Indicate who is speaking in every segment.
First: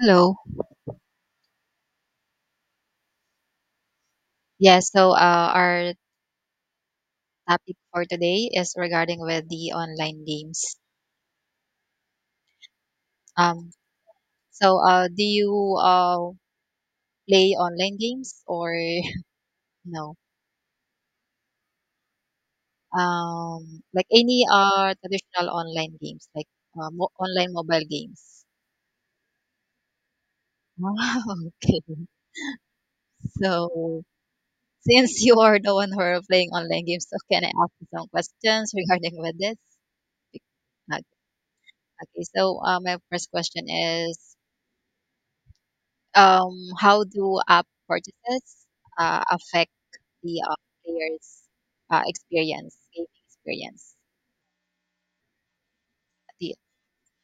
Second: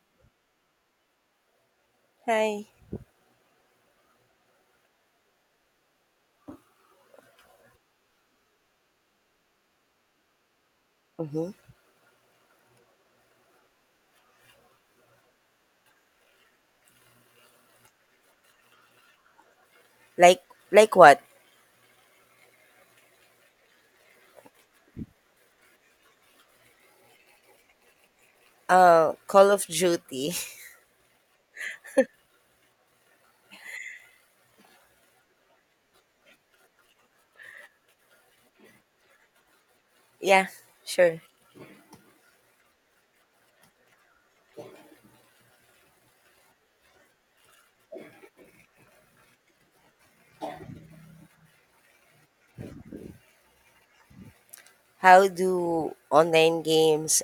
Speaker 1: Hello.
Speaker 2: Hi.
Speaker 1: Yes. Our topic for today is regarding with the online games.
Speaker 2: Mm-hmm.
Speaker 1: Um, do you play online games or no?
Speaker 2: Like what?
Speaker 1: Like any traditional online games, like online mobile games.
Speaker 2: Uh, Call of Duty.
Speaker 1: Wow, okay. So since you are the one who are playing online games, so can I ask you some questions regarding with this?
Speaker 2: Yeah,
Speaker 1: Okay,
Speaker 2: sure.
Speaker 1: okay. My first question is how do app purchases affect the player's experience, gaming experience?
Speaker 2: How do
Speaker 1: The,
Speaker 2: online games?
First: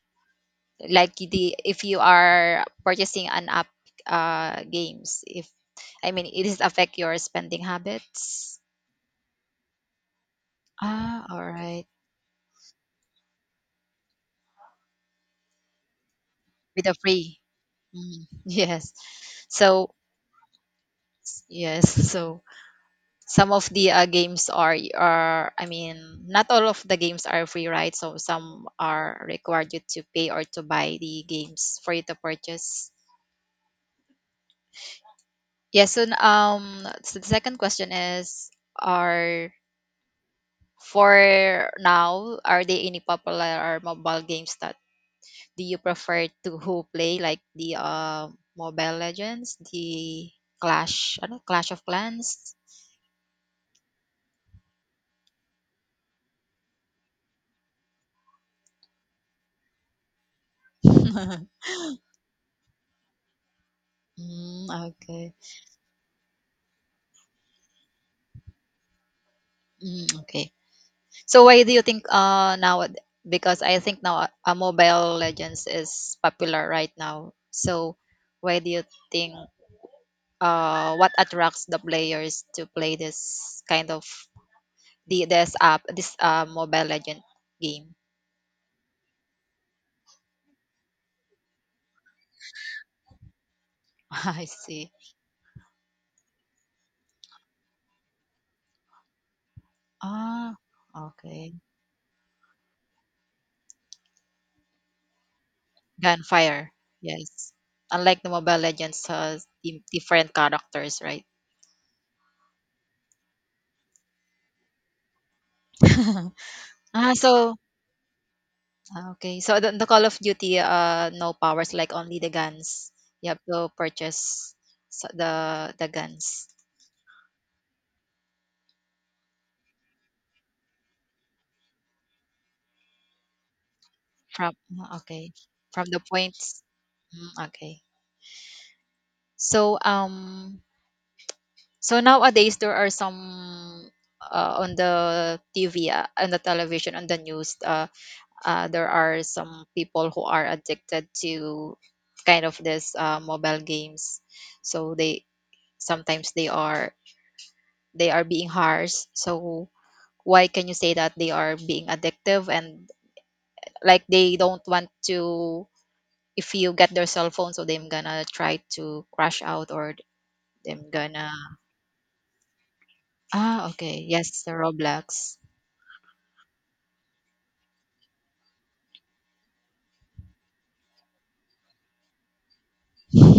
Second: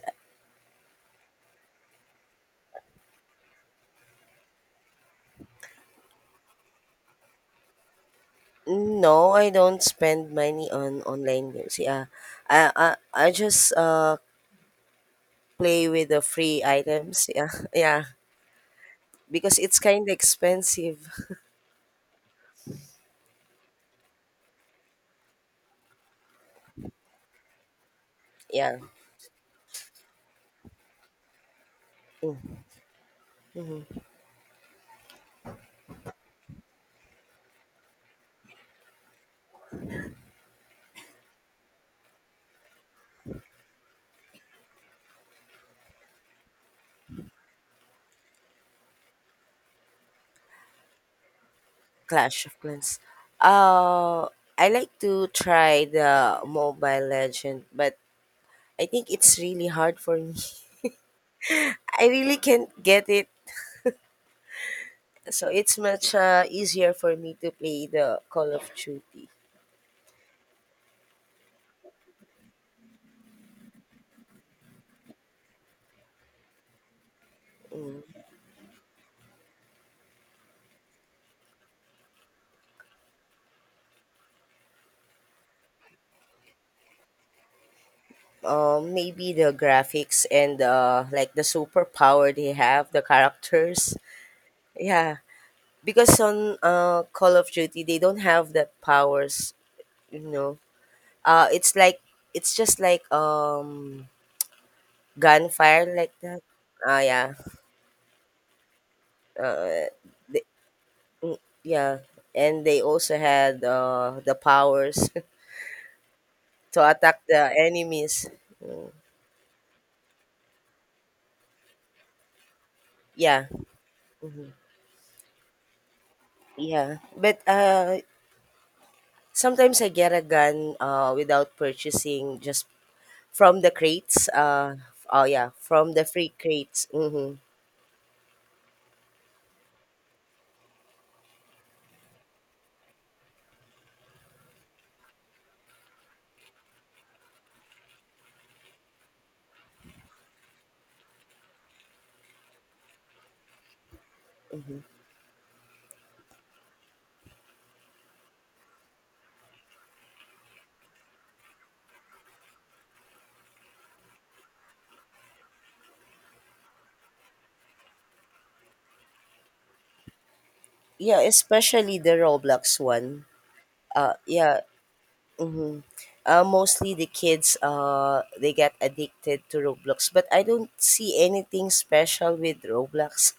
Speaker 1: like the if you are purchasing an app games, if I mean, it is affect your spending habits.
Speaker 2: No, I don't spend money on
Speaker 1: Ah, all
Speaker 2: online games.
Speaker 1: right,
Speaker 2: Yeah. I I, I just play with the free
Speaker 1: with the
Speaker 2: items.
Speaker 1: free.
Speaker 2: Yeah. Yeah.
Speaker 1: Mm, yes.
Speaker 2: Because it's
Speaker 1: So
Speaker 2: kind of expensive.
Speaker 1: yes. So some of the games are I mean not all of the games are free, right? So some
Speaker 2: Yeah.
Speaker 1: are required you to pay or to buy the games for you to purchase. Yes, so um, so the second question is, are for now, are there any popular mobile games that do you prefer to who play, like the uh, Mobile Legends, the clash of
Speaker 2: Clash
Speaker 1: Clans?
Speaker 2: of Clans. Uh, I like to try the Mobile Legend, but I think it's really hard for me. I really can't get it,
Speaker 1: Mm, okay.
Speaker 2: so it's much easier for me to play the Call of Duty.
Speaker 1: Mm, okay. So why do you think uh, now, because I think now Mobile Legends is popular right now. So why do you think uh, what attracts the players to play this kind of the this app, this uh, Mobile Legend game?
Speaker 2: Maybe the graphics and like the superpower they have, the characters.
Speaker 1: I see.
Speaker 2: Yeah, because on Call of Duty they don't have that powers. You
Speaker 1: Ah,
Speaker 2: know,
Speaker 1: okay.
Speaker 2: it's like it's just like gunfire like that.
Speaker 1: Gunfire.
Speaker 2: Ah, yeah.
Speaker 1: Yes. Unlike the Mobile Legends has
Speaker 2: Uh,
Speaker 1: different
Speaker 2: they,
Speaker 1: characters, right?
Speaker 2: mm, yeah, and they also had the powers to
Speaker 1: Ah,
Speaker 2: attack the
Speaker 1: so
Speaker 2: enemies.
Speaker 1: ah, okay. So the Call of Duty, no powers, like only the guns. You have
Speaker 2: Yeah.
Speaker 1: to purchase the guns
Speaker 2: Yeah, but, sometimes I get a gun, without purchasing, just from the crates,
Speaker 1: from ah,
Speaker 2: oh,
Speaker 1: okay,
Speaker 2: yeah,
Speaker 1: from
Speaker 2: from
Speaker 1: the
Speaker 2: the free
Speaker 1: points.
Speaker 2: crates, mhm.
Speaker 1: Mm, okay. So um, so nowadays there are some on the TV on the television, on the news uh, there are some people who are addicted to kind of this mobile games. So they sometimes they are, they are being harsh. So why can you say that they are being addictive and like they don't want to, if you get their cell phone so they're gonna try to crash out, or them
Speaker 2: Yeah,
Speaker 1: gonna
Speaker 2: especially the Roblox one.
Speaker 1: ah, okay,
Speaker 2: Uh,
Speaker 1: yes, the
Speaker 2: yeah,
Speaker 1: Roblox.
Speaker 2: Mostly the kids, they get addicted to Roblox, but I don't see anything special with Roblox.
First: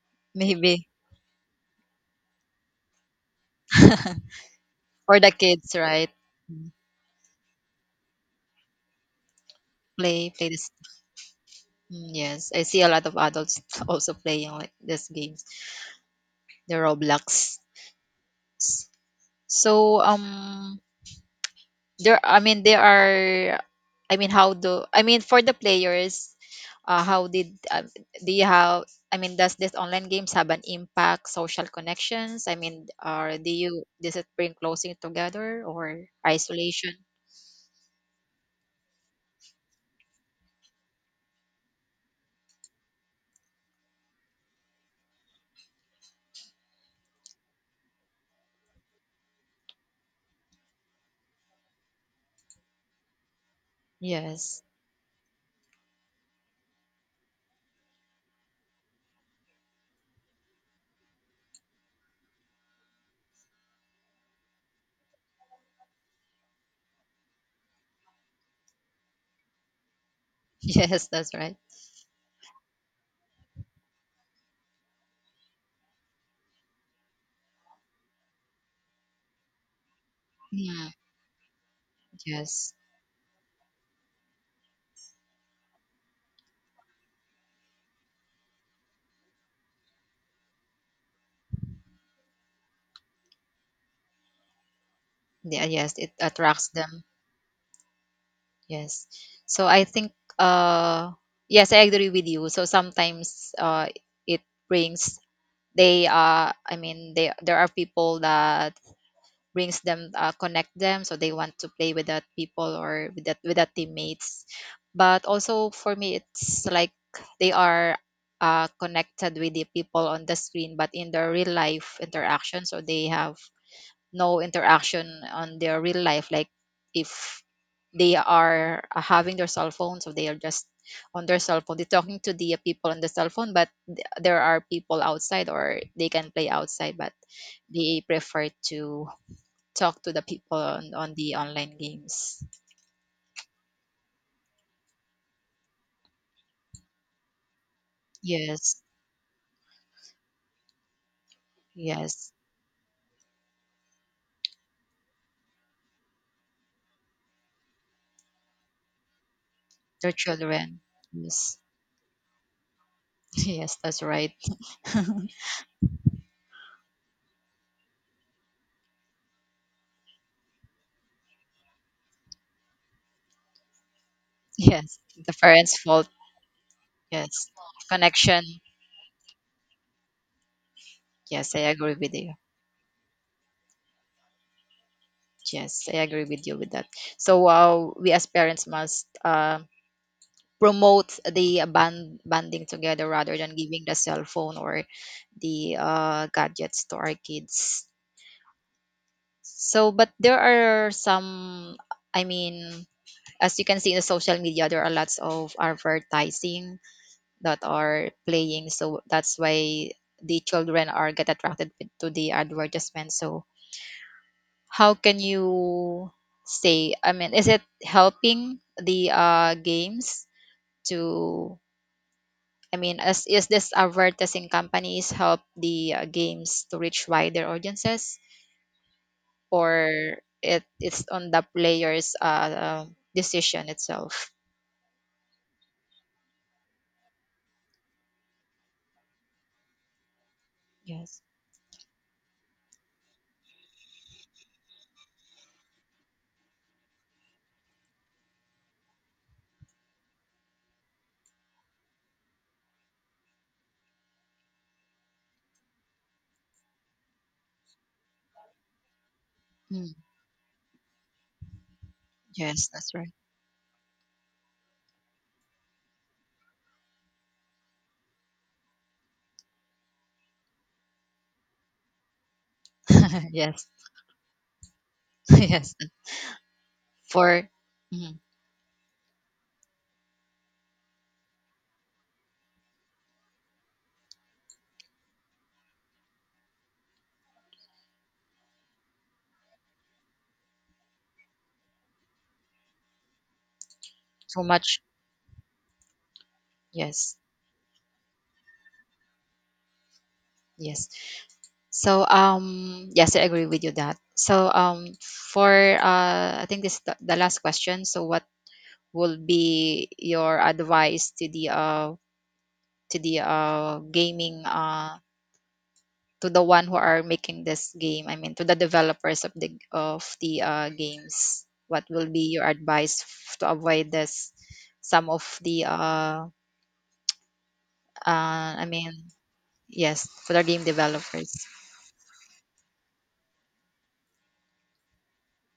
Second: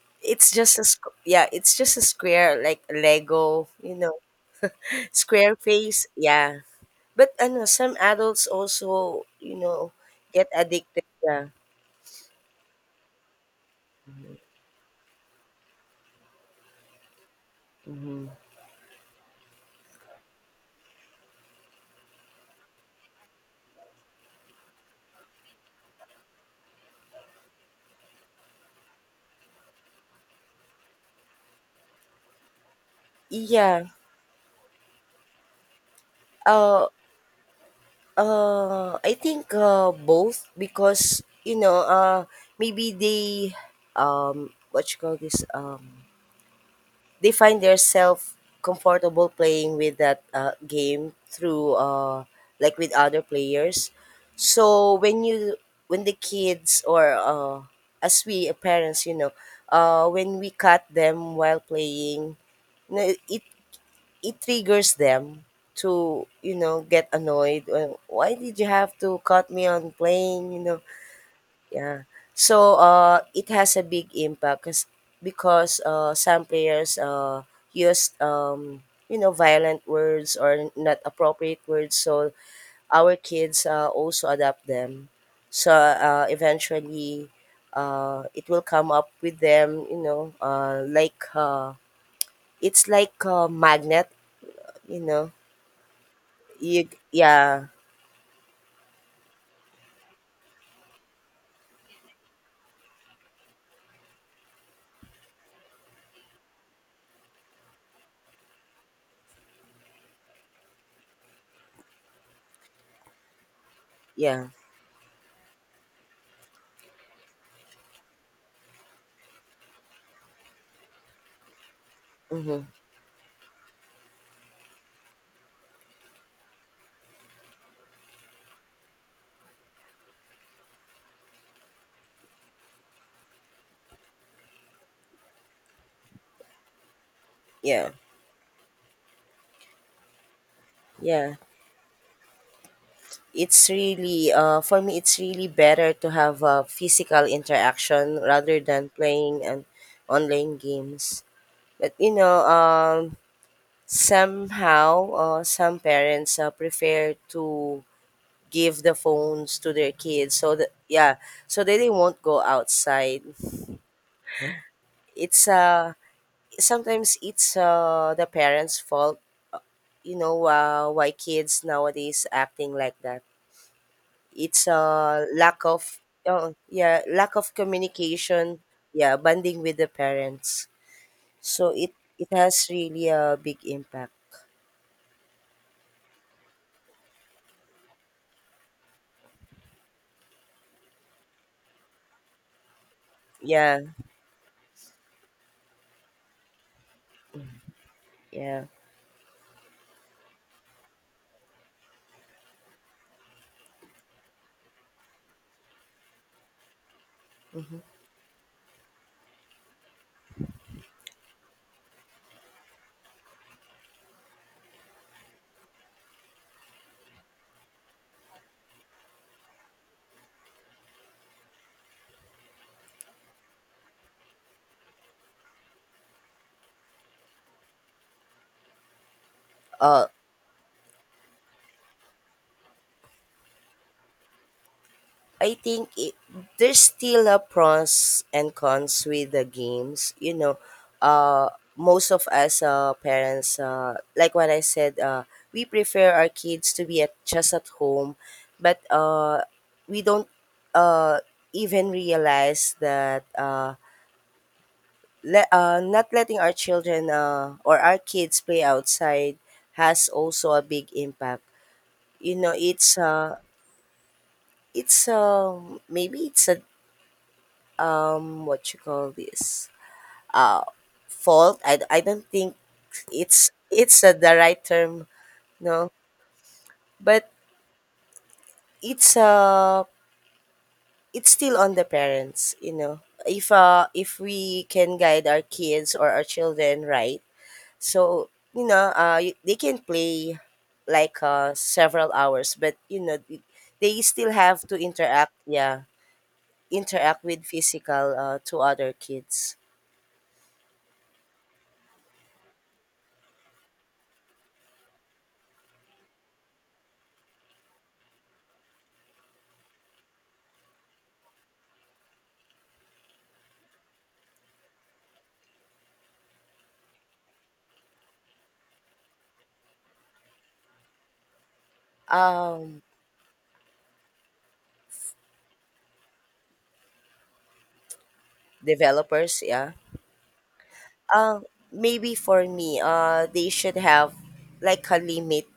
Speaker 2: It's just a
Speaker 1: Maybe
Speaker 2: sq- Yeah, it's just a square like Lego,
Speaker 1: or the
Speaker 2: square
Speaker 1: kids,
Speaker 2: face.
Speaker 1: right?
Speaker 2: Yeah,
Speaker 1: Mm,
Speaker 2: but ano, some adults also
Speaker 1: play
Speaker 2: get
Speaker 1: play this.
Speaker 2: addicted. Yeah,
Speaker 1: Mm, yes, I see a lot of adults also playing like these games, the Roblox. So um, there, I mean, there are, I mean, how do, I mean, for the players how did do you have, I mean, does this online games have an impact social connections? I mean, or do you,
Speaker 2: yeah.
Speaker 1: does it bring closing together or
Speaker 2: Uh,
Speaker 1: isolation?
Speaker 2: I think both, because you know maybe they what you call this they find themselves comfortable playing with that game through like with other players.
Speaker 1: Yes.
Speaker 2: So when you, when the kids or as we parents, you know, when we cut them while playing, you know, it triggers them to, you know, get annoyed. Why did you have to cut me on playing, you know?
Speaker 1: Yes, that's right.
Speaker 2: Yeah. So it has a big impact because some players use you know, violent words or
Speaker 1: Yeah,
Speaker 2: not appropriate words. So
Speaker 1: yes.
Speaker 2: our kids also adapt them. So eventually, it will come up with them. You know, like it's like a magnet. You know,
Speaker 1: Yeah, yes, it attracts
Speaker 2: you
Speaker 1: them.
Speaker 2: yeah.
Speaker 1: Yes, so I think uh, yes, I agree with you. So sometimes uh, it brings, they uh, I mean, they, there are people that brings them connect them so they want to play with that people or with that, with that
Speaker 2: Yeah.
Speaker 1: teammates. But also for me, it's like they are connected with the people on the screen, but in their real life
Speaker 2: Mm-hmm.
Speaker 1: interaction, so they have no interaction on their real life, like if they are having their cell phones or they are just on their cell phone, they're talking to the people on the cell phone but there are people outside or they can play outside but
Speaker 2: Yeah.
Speaker 1: they prefer to talk to the people on
Speaker 2: Yeah.
Speaker 1: the online games.
Speaker 2: It's really, for me, it's really better to have a physical interaction rather
Speaker 1: Yes.
Speaker 2: than playing and online games. But you
Speaker 1: Yes.
Speaker 2: know, somehow, some parents prefer to give the phones to their
Speaker 1: Their
Speaker 2: kids so that,
Speaker 1: children.
Speaker 2: yeah,
Speaker 1: Yes.
Speaker 2: so that they won't go outside.
Speaker 1: Yes, that's right.
Speaker 2: It's sometimes it's the parents' fault. You know, why kids nowadays acting like that. It's a
Speaker 1: Yes, the
Speaker 2: lack
Speaker 1: parents
Speaker 2: of,
Speaker 1: fault.
Speaker 2: oh, yeah, lack of
Speaker 1: Yes, connection.
Speaker 2: communication, yeah, bonding with the parents.
Speaker 1: Yes, I
Speaker 2: So it
Speaker 1: agree with
Speaker 2: it
Speaker 1: you.
Speaker 2: has really a big impact.
Speaker 1: Yes, I agree with you with that. So we as parents must promote the banding together rather than
Speaker 2: Yeah,
Speaker 1: giving the cell phone or the gadgets to our kids.
Speaker 2: yeah.
Speaker 1: So, but there are some. I mean, as you can see in the social media, there are lots of advertising that are playing. So that's why the children are get attracted to the advertisement. So how can you say, I mean, is it helping the games to, I mean, as is this advertising companies help the games to reach wider audiences,
Speaker 2: Uh
Speaker 1: or it it's on the player's uh, decision itself?
Speaker 2: I think there's still a pros and cons with the games. You know,
Speaker 1: Yes.
Speaker 2: uh, most of us parents, like what I said, we prefer our kids to be at, just at home, but we don't uh, even realize that not letting our children or our kids play outside
Speaker 1: Mm,
Speaker 2: has also a big impact. You know,
Speaker 1: yes, that's right.
Speaker 2: it's maybe it's a what you call this uh fault, I don't think it's
Speaker 1: Yes.
Speaker 2: it's the right term.
Speaker 1: Yes.
Speaker 2: No, but
Speaker 1: For mhm,
Speaker 2: it's uh it's still on the parents, you know. If if we can guide our kids or our children right, so you know they can play like several hours, but you know they still
Speaker 1: too
Speaker 2: have to
Speaker 1: much.
Speaker 2: interact, yeah,
Speaker 1: Yes,
Speaker 2: interact with physical to other kids.
Speaker 1: yes. So, yes, I agree with you that. So, for I think this is the last question. So, what will be your advice to the uh, to the uh, gaming uh, to the one who are making this game? I mean, to the developers of the uh, games. What will be your
Speaker 2: um
Speaker 1: advice to avoid this? Some of the uh, I mean,
Speaker 2: developers, yeah.
Speaker 1: yes, for the game developers.
Speaker 2: Uh, Maybe for me, they should have like a limit.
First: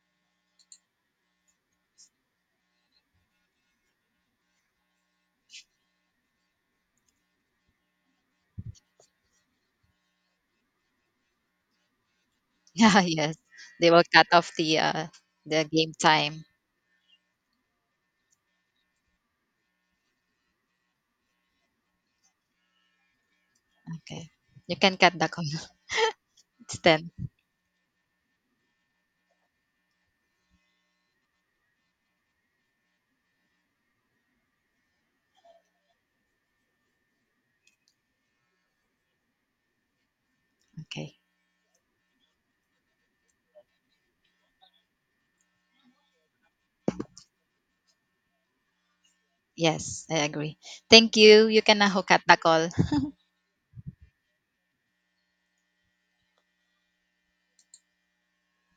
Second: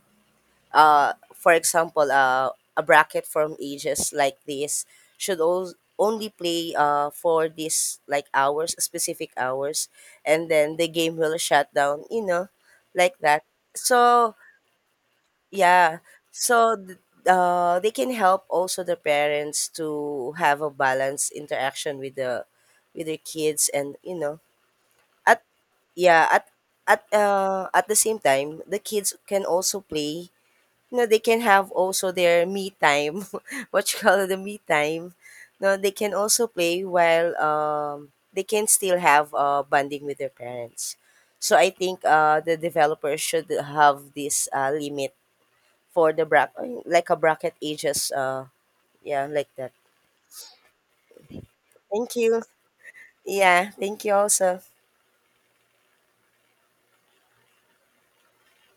Speaker 2: For example, a bracket from ages like this should all only play for this like hours, specific hours, and then the game will shut down, you know,
Speaker 1: Yeah,
Speaker 2: like
Speaker 1: yes,
Speaker 2: that.
Speaker 1: they will cut
Speaker 2: So,
Speaker 1: off the uh, the game
Speaker 2: yeah.
Speaker 1: time.
Speaker 2: So, they can help also the parents to have a balanced interaction with the, with their kids, and you
Speaker 1: Okay.
Speaker 2: know,
Speaker 1: You can cut the
Speaker 2: at,
Speaker 1: call.
Speaker 2: yeah, at,
Speaker 1: It's 10.
Speaker 2: at the same time the kids can also play, you know, they can have also their me time what you call it, the me time. No, they can also play while they can still have bonding with their parents.
Speaker 1: Okay.
Speaker 2: So I think the developers should have this limit for the bracket, like a bracket ages, uh, yeah, like that.
Speaker 1: Yes, I agree. Thank you. You can now
Speaker 2: Thank
Speaker 1: cut the
Speaker 2: you.
Speaker 1: call.
Speaker 2: Yeah, thank you also.